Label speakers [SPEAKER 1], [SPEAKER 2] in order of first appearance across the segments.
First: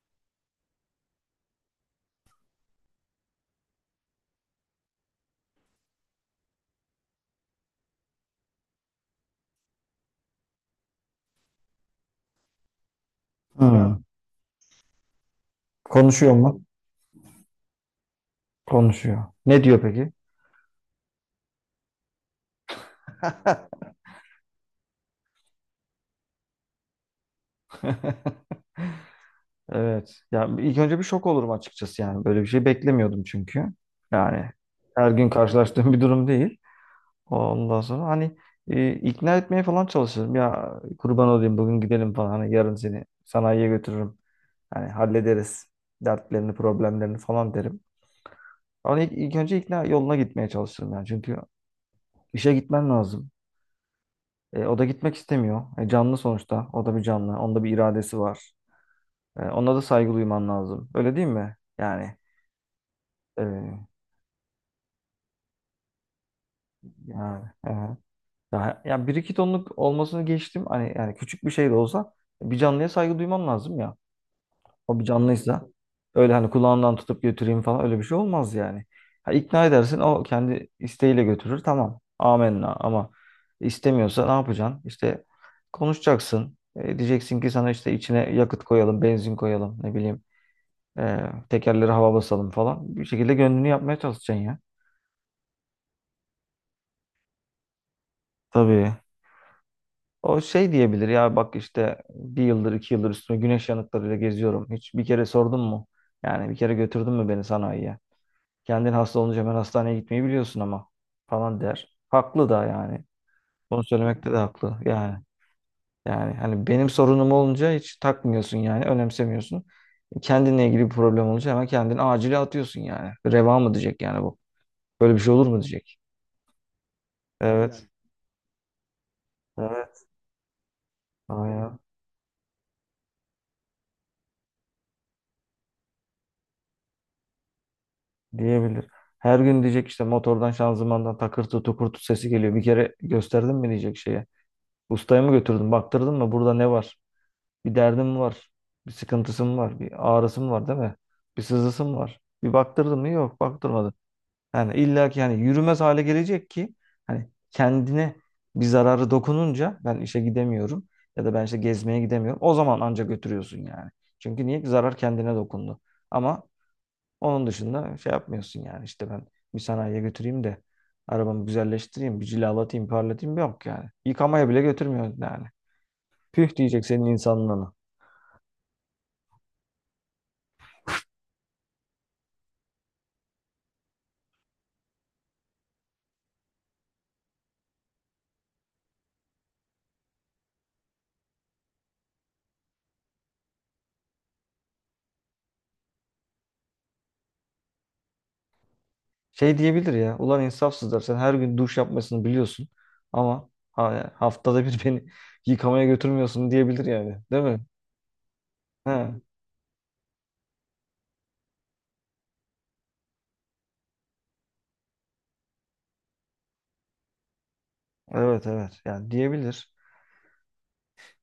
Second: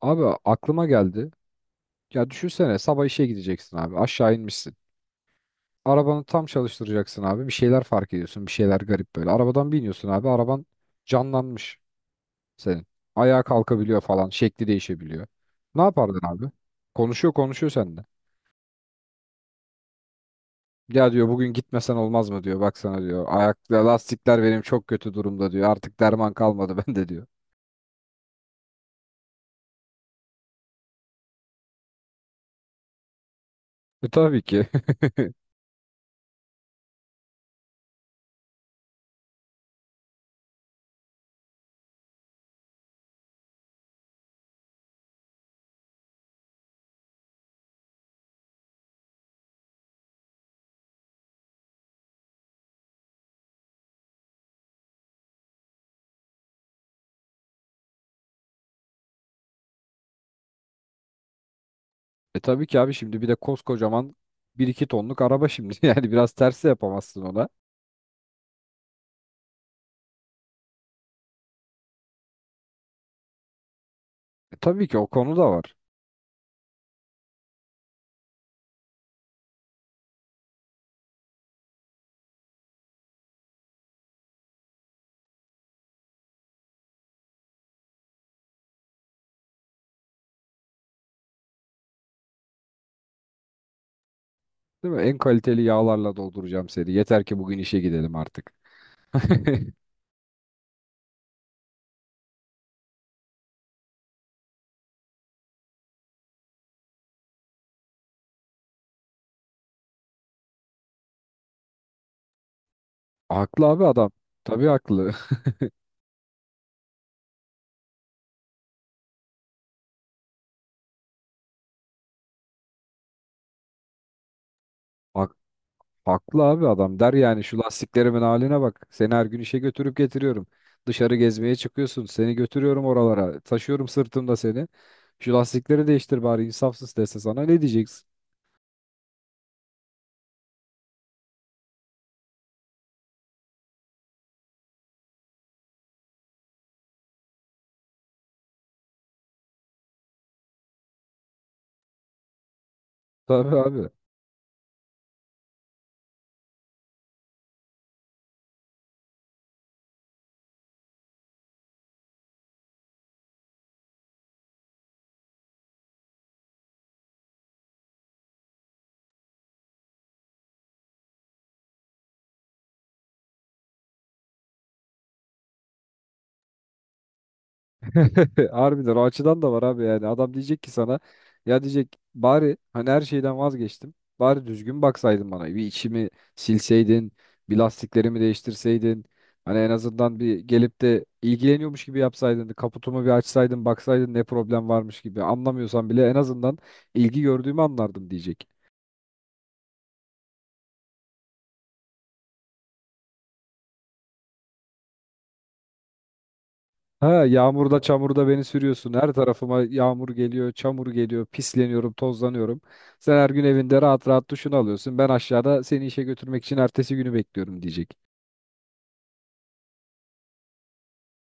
[SPEAKER 1] Abi aklıma geldi. Ya düşünsene sabah işe gideceksin abi. Aşağı inmişsin. Arabanı tam çalıştıracaksın abi. Bir şeyler fark ediyorsun. Bir şeyler garip böyle. Arabadan biniyorsun abi. Araban canlanmış senin. Ayağa
[SPEAKER 2] Hı.
[SPEAKER 1] kalkabiliyor falan. Şekli değişebiliyor. Ne yapardın
[SPEAKER 2] Konuşuyor
[SPEAKER 1] abi?
[SPEAKER 2] mu?
[SPEAKER 1] Konuşuyor seninle.
[SPEAKER 2] Konuşuyor. Ne diyor peki?
[SPEAKER 1] Ya diyor bugün gitmesen olmaz mı diyor. Baksana diyor. Ayak lastikler benim çok kötü durumda diyor. Artık derman kalmadı bende diyor.
[SPEAKER 2] Evet. Ya ilk önce bir şok olurum açıkçası yani. Böyle bir şey beklemiyordum çünkü.
[SPEAKER 1] E tabii
[SPEAKER 2] Yani
[SPEAKER 1] ki.
[SPEAKER 2] her gün karşılaştığım bir durum değil. Ondan sonra hani ikna etmeye falan çalışırım. Ya kurban olayım bugün gidelim falan. Hani yarın seni sanayiye götürürüm. Hani hallederiz dertlerini, problemlerini falan derim. Ama ilk önce ikna yoluna gitmeye çalışırım yani. Çünkü işe gitmen lazım. O da gitmek istemiyor. Canlı sonuçta. O da bir canlı. Onda bir iradesi var. Ona da saygı duyman lazım. Öyle değil mi?
[SPEAKER 1] E tabii ki abi şimdi bir de
[SPEAKER 2] E,
[SPEAKER 1] koskocaman bir iki tonluk araba şimdi. Yani biraz tersi yapamazsın
[SPEAKER 2] yani
[SPEAKER 1] ona.
[SPEAKER 2] e, daha ya bir iki tonluk olmasını geçtim. Hani yani küçük bir şey de olsa bir canlıya saygı duyman lazım ya.
[SPEAKER 1] E, tabii ki
[SPEAKER 2] O bir
[SPEAKER 1] o konu da
[SPEAKER 2] canlıysa
[SPEAKER 1] var.
[SPEAKER 2] öyle hani kulağından tutup götüreyim falan öyle bir şey olmaz yani. Ha, ikna edersin, o kendi isteğiyle götürür, tamam. Amenna ama istemiyorsa ne yapacaksın? İşte konuşacaksın. Diyeceksin ki sana işte içine yakıt koyalım, benzin koyalım, ne bileyim. E, Tekerleri hava basalım falan. Bir şekilde gönlünü yapmaya çalışacaksın ya.
[SPEAKER 1] Değil mi? En kaliteli yağlarla dolduracağım seni. Yeter ki bugün işe gidelim artık.
[SPEAKER 2] Tabii. O şey diyebilir ya, bak işte bir yıldır iki yıldır üstüne güneş yanıklarıyla geziyorum. Hiç bir kere sordun mu? Yani bir kere götürdün mü beni sanayiye? Kendin hasta olunca hemen hastaneye gitmeyi biliyorsun ama, falan der. Haklı da yani.
[SPEAKER 1] Haklı
[SPEAKER 2] Bunu
[SPEAKER 1] abi adam.
[SPEAKER 2] söylemekte de
[SPEAKER 1] Tabii
[SPEAKER 2] haklı.
[SPEAKER 1] haklı.
[SPEAKER 2] Yani hani benim sorunum olunca hiç takmıyorsun yani, önemsemiyorsun. Kendinle ilgili bir problem olunca hemen kendini acile atıyorsun yani. Reva mı diyecek yani bu? Böyle bir şey
[SPEAKER 1] Hak-
[SPEAKER 2] olur mu diyecek.
[SPEAKER 1] Haklı abi adam. Der yani şu
[SPEAKER 2] Evet.
[SPEAKER 1] lastiklerimin haline bak. Seni her gün işe
[SPEAKER 2] Yani
[SPEAKER 1] götürüp
[SPEAKER 2] evet.
[SPEAKER 1] getiriyorum. Dışarı gezmeye
[SPEAKER 2] Aynen.
[SPEAKER 1] çıkıyorsun. Seni götürüyorum oralara. Taşıyorum sırtımda seni. Şu lastikleri değiştir bari insafsız dese sana ne diyeceksin?
[SPEAKER 2] Diyebilir. Her gün diyecek işte motordan şanzımandan takırtı tukurtu sesi geliyor. Bir kere gösterdin mi diyecek şeye. Ustaya mı götürdün, baktırdın mı, burada ne var? Bir derdin mi var? Bir sıkıntısı mı var? Bir ağrısı mı var, değil mi? Bir sızısı mı var? Bir baktırdın mı? Yok,
[SPEAKER 1] Tabii abi.
[SPEAKER 2] baktırmadın. Yani illa ki yani yürümez hale gelecek ki hani kendine bir zararı dokununca ben işe gidemiyorum ya da ben işte gezmeye gidemiyorum. O zaman anca götürüyorsun yani. Çünkü niye? Zarar kendine dokundu. Ama onun dışında şey yapmıyorsun yani, işte ben bir sanayiye götüreyim de arabamı güzelleştireyim, bir cilalatayım, parlatayım, yok yani. Yıkamaya bile götürmüyorsun yani. Püh diyecek senin insanlığına.
[SPEAKER 1] Harbiden o açıdan da var abi yani adam diyecek ki sana ya diyecek bari hani her şeyden vazgeçtim bari düzgün baksaydın bana bir içimi silseydin bir lastiklerimi değiştirseydin hani en azından bir gelip de ilgileniyormuş gibi yapsaydın kaputumu bir açsaydın baksaydın ne problem varmış gibi anlamıyorsan bile en azından ilgi gördüğümü anlardım diyecek.
[SPEAKER 2] Şey diyebilir ya, ulan insafsızlar, sen her gün duş yapmasını biliyorsun ama haftada bir beni yıkamaya götürmüyorsun, diyebilir yani,
[SPEAKER 1] Ha
[SPEAKER 2] değil mi?
[SPEAKER 1] yağmurda çamurda beni sürüyorsun.
[SPEAKER 2] He.
[SPEAKER 1] Her tarafıma yağmur geliyor, çamur geliyor, pisleniyorum, tozlanıyorum. Sen her gün evinde rahat rahat duşunu alıyorsun. Ben aşağıda seni işe götürmek için ertesi günü bekliyorum diyecek.
[SPEAKER 2] Evet evet, yani diyebilir.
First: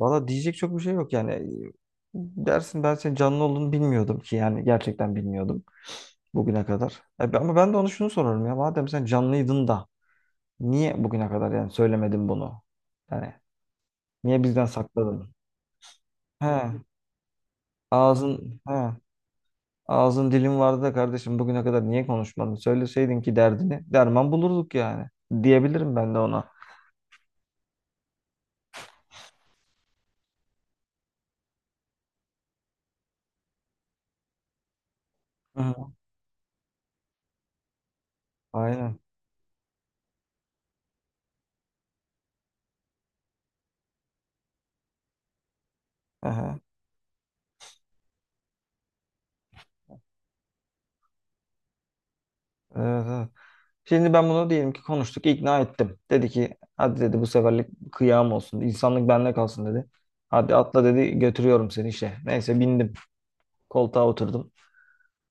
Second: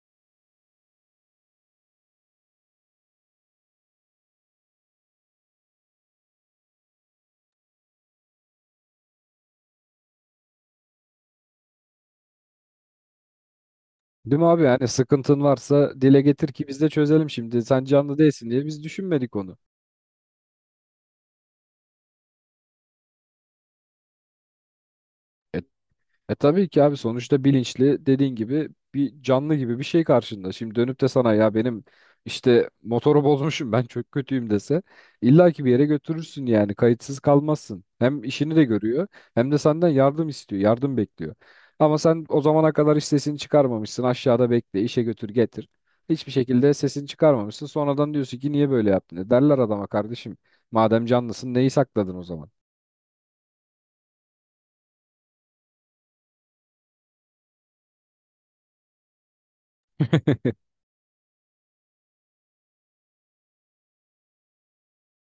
[SPEAKER 2] Valla diyecek çok bir şey yok yani. Dersin ben senin canlı olduğunu bilmiyordum ki, yani gerçekten bilmiyordum bugüne kadar. Ama ben de onu şunu sorarım ya. Madem sen canlıydın da niye bugüne kadar yani söylemedin bunu? Yani
[SPEAKER 1] Değil
[SPEAKER 2] niye
[SPEAKER 1] mi abi?
[SPEAKER 2] bizden
[SPEAKER 1] Yani
[SPEAKER 2] sakladın?
[SPEAKER 1] sıkıntın varsa dile getir
[SPEAKER 2] He,
[SPEAKER 1] ki biz de çözelim şimdi. Sen canlı değilsin
[SPEAKER 2] ağzın
[SPEAKER 1] diye
[SPEAKER 2] he,
[SPEAKER 1] biz düşünmedik onu.
[SPEAKER 2] ağzın dilin vardı da kardeşim, bugüne kadar niye konuşmadın? Söyleseydin ki derdini derman bulurduk yani.
[SPEAKER 1] E
[SPEAKER 2] Diyebilirim ben de
[SPEAKER 1] E
[SPEAKER 2] ona.
[SPEAKER 1] tabii ki abi sonuçta bilinçli dediğin gibi bir canlı gibi bir şey karşında. Şimdi dönüp de sana ya benim işte motoru bozmuşum ben çok kötüyüm dese illa
[SPEAKER 2] Hı
[SPEAKER 1] ki bir yere
[SPEAKER 2] hı.
[SPEAKER 1] götürürsün yani kayıtsız kalmazsın. Hem işini de
[SPEAKER 2] Aynen.
[SPEAKER 1] görüyor hem de senden yardım istiyor, yardım bekliyor. Ama sen o zamana kadar hiç sesini çıkarmamışsın aşağıda bekle işe götür getir. Hiçbir
[SPEAKER 2] Aha.
[SPEAKER 1] şekilde sesini çıkarmamışsın sonradan diyorsun ki niye böyle yaptın? E derler adama kardeşim madem canlısın neyi sakladın o zaman?
[SPEAKER 2] Evet, evet. Şimdi ben bunu, diyelim ki konuştuk, ikna ettim. Dedi ki hadi, dedi, bu seferlik kıyam olsun. İnsanlık bende kalsın dedi. Hadi atla dedi, götürüyorum seni işe. Neyse bindim. Koltuğa oturdum.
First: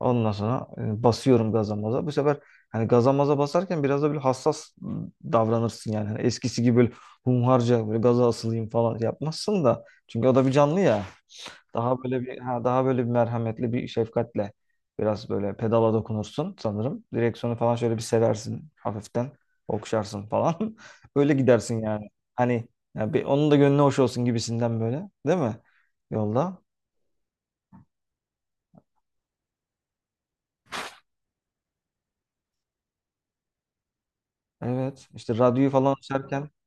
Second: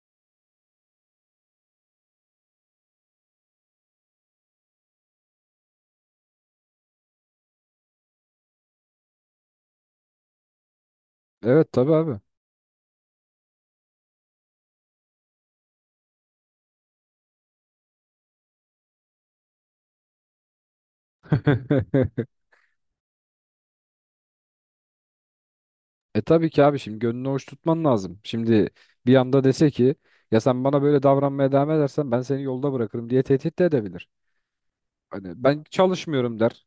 [SPEAKER 2] Ondan sonra basıyorum gaza maza. Bu sefer hani gaza maza basarken biraz da böyle hassas davranırsın yani. Hani eskisi gibi böyle humharca böyle gaza asılayım falan yapmazsın da. Çünkü o da bir canlı ya.
[SPEAKER 1] Evet tabii
[SPEAKER 2] Daha
[SPEAKER 1] abi.
[SPEAKER 2] böyle bir merhametli bir şefkatle biraz böyle pedala dokunursun sanırım. Direksiyonu falan şöyle bir seversin hafiften. Okşarsın falan. Öyle gidersin yani. Hani ya bir, onun da gönlü hoş olsun gibisinden böyle. Değil mi?
[SPEAKER 1] E tabii
[SPEAKER 2] Yolda.
[SPEAKER 1] ki abi şimdi gönlünü hoş tutman lazım. Şimdi bir anda dese ki ya sen bana böyle davranmaya devam edersen ben seni yolda bırakırım diye tehdit de edebilir.
[SPEAKER 2] Evet. İşte
[SPEAKER 1] Hani ben
[SPEAKER 2] radyoyu falan
[SPEAKER 1] çalışmıyorum
[SPEAKER 2] açarken
[SPEAKER 1] der.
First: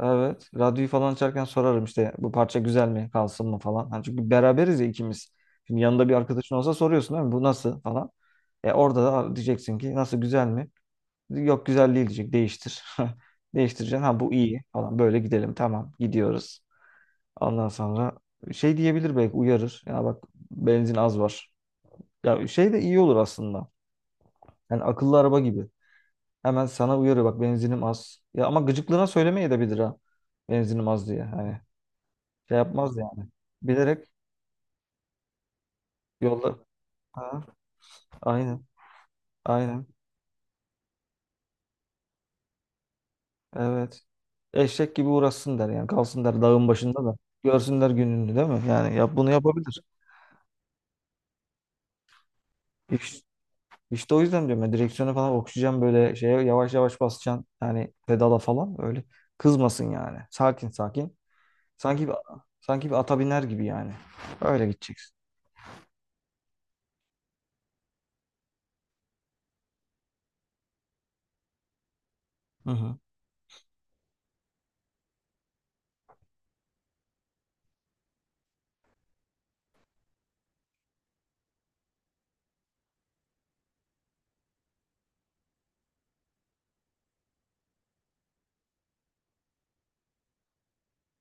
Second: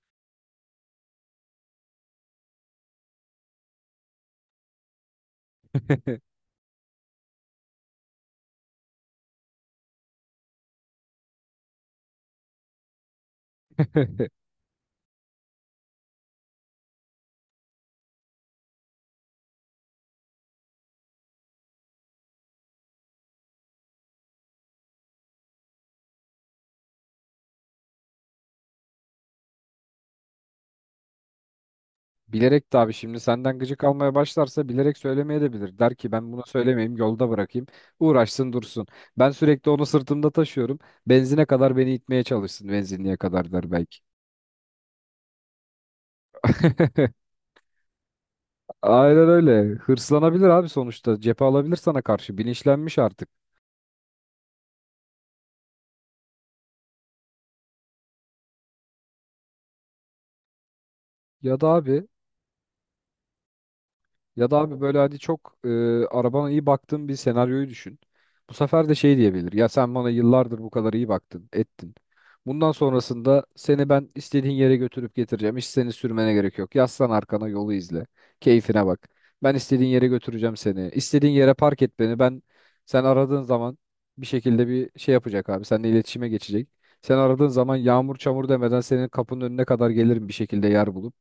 [SPEAKER 2] Evet. Radyoyu falan açarken sorarım işte, bu parça güzel mi, kalsın mı falan. Hani çünkü beraberiz ya ikimiz. Şimdi yanında bir arkadaşın olsa soruyorsun değil mi? Bu nasıl falan. Orada da diyeceksin ki, nasıl, güzel mi? Yok güzel değil diyecek, değiştir. Değiştireceksin, ha bu iyi falan, böyle gidelim, tamam, gidiyoruz. Ondan sonra şey diyebilir, belki uyarır. Ya bak, benzin az var. Ya şey de iyi olur aslında. Yani akıllı araba gibi. Hemen sana uyarıyor, bak benzinim az. Ya ama gıcıklığına söylemeye de bilir ha. Benzinim az diye. Hani şey
[SPEAKER 1] Bilerek de abi
[SPEAKER 2] yapmaz
[SPEAKER 1] şimdi
[SPEAKER 2] yani.
[SPEAKER 1] senden gıcık
[SPEAKER 2] Bilerek
[SPEAKER 1] almaya başlarsa bilerek söylemeyebilir. Der ki ben bunu
[SPEAKER 2] yolla.
[SPEAKER 1] söylemeyeyim yolda
[SPEAKER 2] Ha,
[SPEAKER 1] bırakayım. Uğraşsın
[SPEAKER 2] aynen.
[SPEAKER 1] dursun. Ben sürekli onu
[SPEAKER 2] Aynen.
[SPEAKER 1] sırtımda taşıyorum. Benzine kadar beni itmeye çalışsın benzinliğe kadar der belki.
[SPEAKER 2] Evet. Eşek gibi uğraşsın der yani. Kalsın der dağın başında da. Görsünler gününü, değil mi? Yani yap,
[SPEAKER 1] Aynen
[SPEAKER 2] bunu
[SPEAKER 1] öyle.
[SPEAKER 2] yapabilir.
[SPEAKER 1] Hırslanabilir abi sonuçta. Cephe alabilir sana karşı. Bilinçlenmiş
[SPEAKER 2] İş,
[SPEAKER 1] artık.
[SPEAKER 2] işte o yüzden diyorum ya, direksiyonu falan okşayacağım, böyle şeye yavaş yavaş basacaksın. Yani pedala falan öyle. Kızmasın yani. Sakin sakin.
[SPEAKER 1] Ya da abi
[SPEAKER 2] Sanki bir, sanki bir ata biner gibi yani.
[SPEAKER 1] Ya da
[SPEAKER 2] Öyle
[SPEAKER 1] abi böyle
[SPEAKER 2] gideceksin.
[SPEAKER 1] hadi çok arabana iyi baktığın bir senaryoyu düşün. Bu sefer de şey diyebilir. Ya sen bana yıllardır bu kadar iyi baktın, ettin.
[SPEAKER 2] Hı
[SPEAKER 1] Bundan
[SPEAKER 2] hı.
[SPEAKER 1] sonrasında seni ben istediğin yere götürüp getireceğim. Hiç seni sürmene gerek yok. Yaslan arkana yolu izle. Keyfine bak. Ben istediğin yere götüreceğim seni. İstediğin yere park et beni. Sen aradığın zaman bir şekilde bir şey yapacak abi. Seninle iletişime geçecek. Sen aradığın zaman yağmur çamur demeden senin kapının önüne kadar gelirim bir şekilde yer bulup.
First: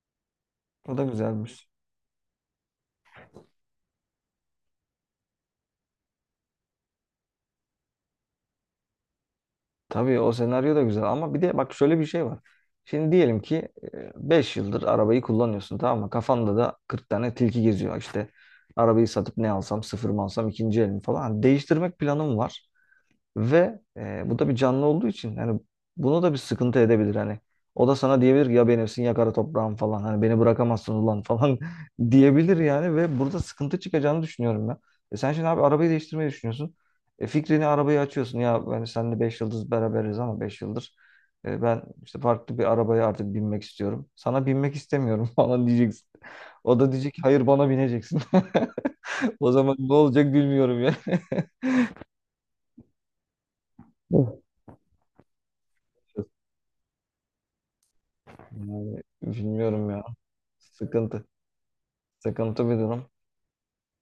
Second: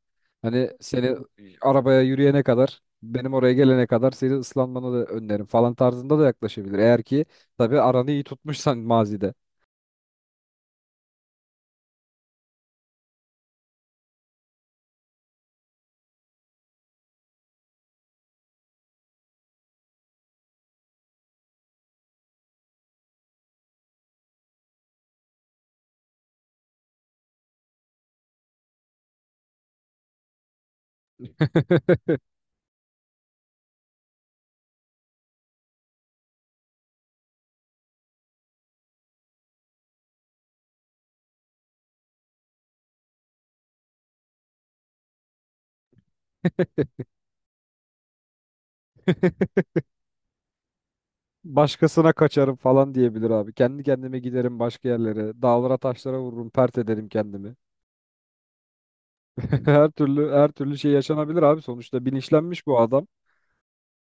[SPEAKER 1] Hani
[SPEAKER 2] O da
[SPEAKER 1] seni
[SPEAKER 2] güzelmiş.
[SPEAKER 1] arabaya yürüyene kadar benim oraya gelene kadar seni ıslanmanı da öneririm falan tarzında da yaklaşabilir. Eğer ki tabii aranı iyi tutmuşsan mazide.
[SPEAKER 2] Tabii o senaryo da güzel ama bir de bak şöyle bir şey var. Şimdi diyelim ki 5 yıldır arabayı kullanıyorsun, tamam mı? Kafanda da 40 tane tilki geziyor. İşte arabayı satıp ne alsam, sıfır mı alsam, ikinci el mi falan. Hani değiştirmek planım var. Ve bu da bir canlı olduğu için hani bunu da bir sıkıntı edebilir hani. O da sana diyebilir ki, ya benimsin ya kara toprağım falan. Hani beni bırakamazsın ulan falan diyebilir yani, ve burada sıkıntı çıkacağını düşünüyorum ben. Sen şimdi abi arabayı değiştirmeyi düşünüyorsun. Fikrini arabayı açıyorsun. Ya ben seninle 5 yıldız beraberiz ama 5 yıldır ben işte farklı bir arabaya artık binmek istiyorum. Sana binmek istemiyorum falan diyeceksin. O da diyecek ki, hayır, bana bineceksin. O zaman ne olacak bilmiyorum ya.
[SPEAKER 1] Başkasına kaçarım falan diyebilir abi. Kendi kendime giderim başka yerlere. Dağlara taşlara vururum, pert ederim kendimi.
[SPEAKER 2] Yani bilmiyorum
[SPEAKER 1] Her
[SPEAKER 2] ya.
[SPEAKER 1] türlü şey
[SPEAKER 2] Sıkıntı.
[SPEAKER 1] yaşanabilir abi. Sonuçta bilinçlenmiş
[SPEAKER 2] Sıkıntı bir
[SPEAKER 1] bu adam.
[SPEAKER 2] durum.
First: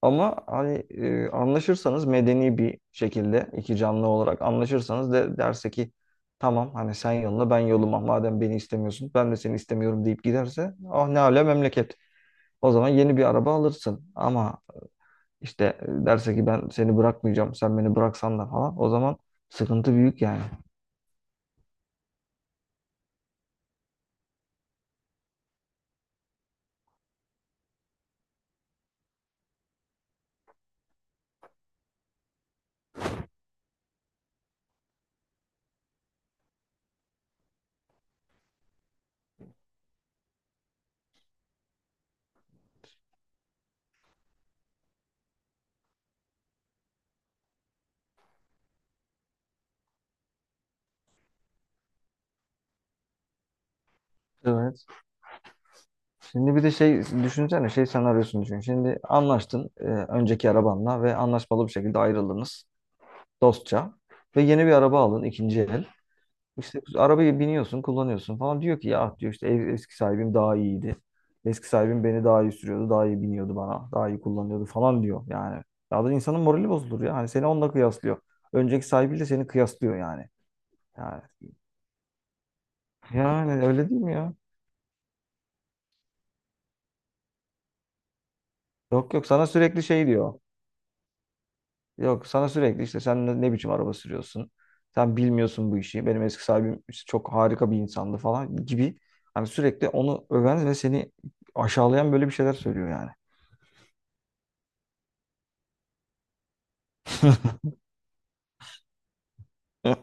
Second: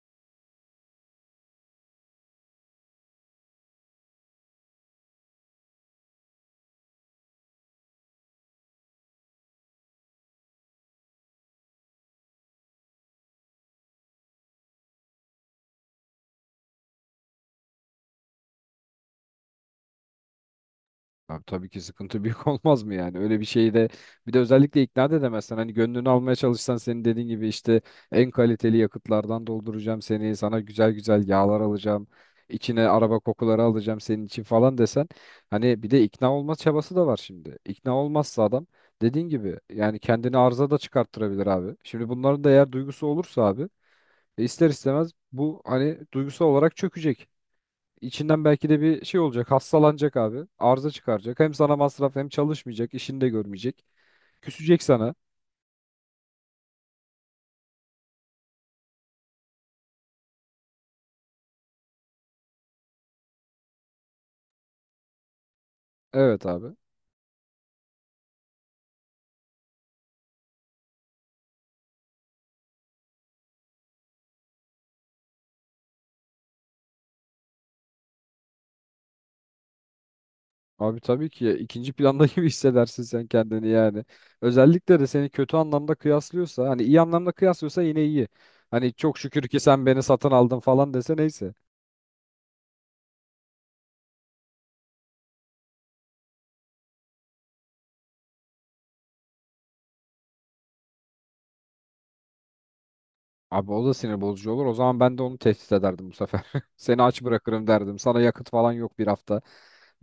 [SPEAKER 2] Ama hani anlaşırsanız, medeni bir şekilde iki canlı olarak anlaşırsanız, de derse ki tamam hani sen yoluna ben yoluma, madem beni istemiyorsun ben de seni istemiyorum deyip giderse, ah ne ala memleket. O zaman yeni bir araba alırsın, ama işte derse ki ben seni bırakmayacağım, sen beni bıraksan da falan, o zaman sıkıntı büyük yani.
[SPEAKER 1] Abi tabii ki sıkıntı büyük olmaz mı yani? Öyle bir şeyi de bir de özellikle ikna da edemezsen hani gönlünü almaya çalışsan senin dediğin gibi işte en kaliteli yakıtlardan dolduracağım seni, sana güzel güzel yağlar alacağım, içine araba kokuları alacağım senin için falan desen hani bir de ikna olma çabası da var şimdi. İkna olmazsa adam dediğin gibi yani kendini arıza da çıkarttırabilir abi. Şimdi bunların da eğer duygusu olursa abi e ister istemez bu hani duygusal olarak çökecek. İçinden belki de bir şey olacak. Hastalanacak abi. Arıza çıkaracak. Hem sana masraf hem çalışmayacak. İşini de görmeyecek. Küsecek
[SPEAKER 2] Evet.
[SPEAKER 1] sana.
[SPEAKER 2] Şimdi bir de şey düşünsene, şey senaryosunu düşün. Şimdi anlaştın önceki arabanla ve anlaşmalı bir şekilde ayrıldınız, dostça ve yeni bir araba alın, ikinci el.
[SPEAKER 1] Evet abi.
[SPEAKER 2] İşte arabayı biniyorsun, kullanıyorsun falan. Diyor ki ya, diyor, işte eski sahibim daha iyiydi. Eski sahibim beni daha iyi sürüyordu, daha iyi biniyordu bana, daha iyi kullanıyordu falan diyor yani. Ya da insanın morali bozulur ya. Hani seni onunla kıyaslıyor. Önceki sahibiyle seni kıyaslıyor yani.
[SPEAKER 1] Abi
[SPEAKER 2] Yani,
[SPEAKER 1] tabii ki ikinci planda gibi hissedersin sen
[SPEAKER 2] yani
[SPEAKER 1] kendini
[SPEAKER 2] öyle değil
[SPEAKER 1] yani.
[SPEAKER 2] mi ya?
[SPEAKER 1] Özellikle de seni kötü anlamda kıyaslıyorsa hani iyi anlamda kıyaslıyorsa yine iyi. Hani
[SPEAKER 2] Yok
[SPEAKER 1] çok
[SPEAKER 2] yok,
[SPEAKER 1] şükür
[SPEAKER 2] sana
[SPEAKER 1] ki
[SPEAKER 2] sürekli
[SPEAKER 1] sen beni
[SPEAKER 2] şey
[SPEAKER 1] satın
[SPEAKER 2] diyor.
[SPEAKER 1] aldın falan dese neyse.
[SPEAKER 2] Yok, sana sürekli işte, sen ne biçim araba sürüyorsun? Sen bilmiyorsun bu işi. Benim eski sahibim işte çok harika bir insandı falan gibi. Hani sürekli onu öven ve seni aşağılayan böyle bir şeyler söylüyor yani.
[SPEAKER 1] Abi o da sinir bozucu olur. O zaman ben de onu tehdit ederdim bu sefer. Seni aç bırakırım derdim. Sana yakıt falan yok bir hafta.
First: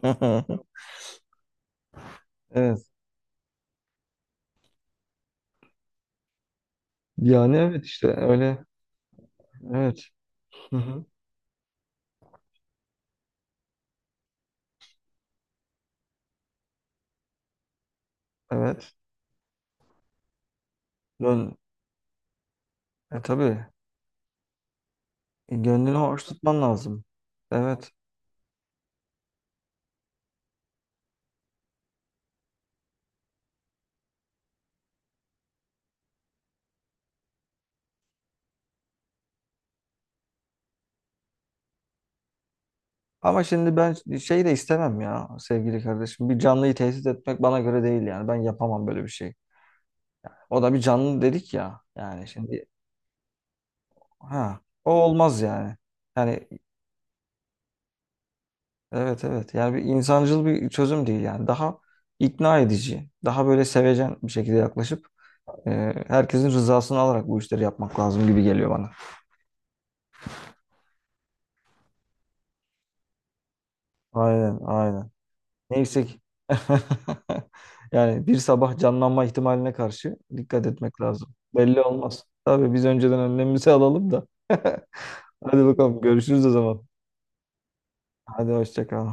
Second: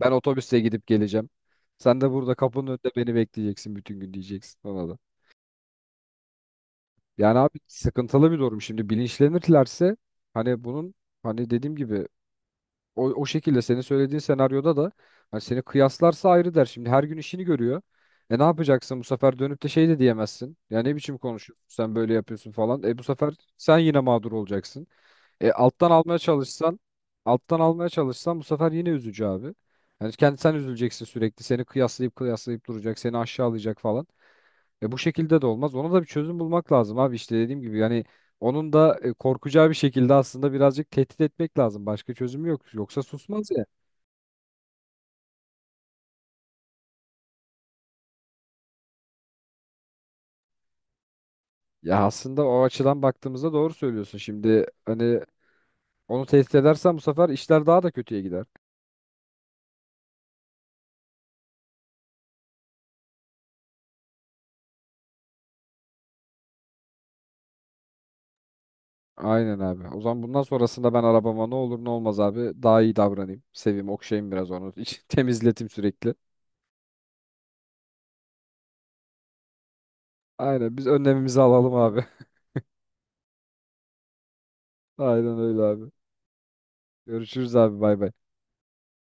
[SPEAKER 1] Ben otobüste gidip geleceğim. Sen de burada kapının
[SPEAKER 2] Evet.
[SPEAKER 1] önünde beni bekleyeceksin bütün gün diyeceksin ona da. Yani
[SPEAKER 2] Yani
[SPEAKER 1] abi
[SPEAKER 2] evet, işte
[SPEAKER 1] sıkıntılı bir durum.
[SPEAKER 2] öyle.
[SPEAKER 1] Şimdi bilinçlenirlerse
[SPEAKER 2] Evet.
[SPEAKER 1] hani
[SPEAKER 2] Hı
[SPEAKER 1] bunun
[SPEAKER 2] hı.
[SPEAKER 1] hani dediğim gibi o şekilde senin söylediğin senaryoda da hani seni kıyaslarsa ayrı der. Şimdi her gün işini görüyor. E ne
[SPEAKER 2] Evet.
[SPEAKER 1] yapacaksın bu sefer dönüp de şey de diyemezsin. Ya ne biçim
[SPEAKER 2] Gön
[SPEAKER 1] konuşuyorsun sen böyle yapıyorsun falan. E bu
[SPEAKER 2] e
[SPEAKER 1] sefer
[SPEAKER 2] tabii.
[SPEAKER 1] sen yine mağdur olacaksın. E, alttan
[SPEAKER 2] Gönlünü
[SPEAKER 1] almaya
[SPEAKER 2] hoş tutman
[SPEAKER 1] çalışsan,
[SPEAKER 2] lazım.
[SPEAKER 1] Alttan almaya
[SPEAKER 2] Evet.
[SPEAKER 1] çalışsan bu sefer yine üzücü abi. Yani kendi sen üzüleceksin sürekli. Seni kıyaslayıp duracak, seni aşağılayacak falan. E bu şekilde de olmaz. Ona da bir çözüm bulmak lazım abi. İşte dediğim gibi yani onun da korkacağı bir şekilde aslında birazcık tehdit etmek lazım. Başka çözümü yok. Yoksa
[SPEAKER 2] Ama
[SPEAKER 1] susmaz ya.
[SPEAKER 2] şimdi ben şey de istemem ya sevgili kardeşim. Bir canlıyı tesis etmek bana göre değil yani. Ben yapamam böyle bir şey. O da bir canlı dedik ya.
[SPEAKER 1] Ya
[SPEAKER 2] Yani
[SPEAKER 1] aslında o
[SPEAKER 2] şimdi.
[SPEAKER 1] açıdan baktığımızda doğru söylüyorsun.
[SPEAKER 2] Ha,
[SPEAKER 1] Şimdi
[SPEAKER 2] o
[SPEAKER 1] hani
[SPEAKER 2] olmaz yani.
[SPEAKER 1] onu
[SPEAKER 2] Yani
[SPEAKER 1] tehdit edersen bu sefer işler daha da kötüye gider.
[SPEAKER 2] evet evet. Yani bir insancıl bir çözüm değil yani. Daha ikna edici, daha böyle sevecen bir şekilde yaklaşıp herkesin rızasını alarak bu işleri yapmak lazım gibi geliyor bana.
[SPEAKER 1] Aynen abi. O zaman bundan sonrasında ben arabama ne olur ne olmaz abi daha iyi davranayım. Seveyim, okşayayım biraz
[SPEAKER 2] Aynen,
[SPEAKER 1] onu.
[SPEAKER 2] aynen.
[SPEAKER 1] Temizletim
[SPEAKER 2] Neyse
[SPEAKER 1] sürekli.
[SPEAKER 2] ki yani bir sabah canlanma ihtimaline karşı dikkat
[SPEAKER 1] Aynen biz
[SPEAKER 2] etmek lazım.
[SPEAKER 1] önlemimizi alalım
[SPEAKER 2] Belli
[SPEAKER 1] abi.
[SPEAKER 2] olmaz. Tabii biz önceden önlemimizi alalım da.
[SPEAKER 1] Aynen öyle
[SPEAKER 2] Hadi
[SPEAKER 1] abi.
[SPEAKER 2] bakalım, görüşürüz o zaman.
[SPEAKER 1] Görüşürüz abi bay bay.
[SPEAKER 2] Hadi hoşça kal.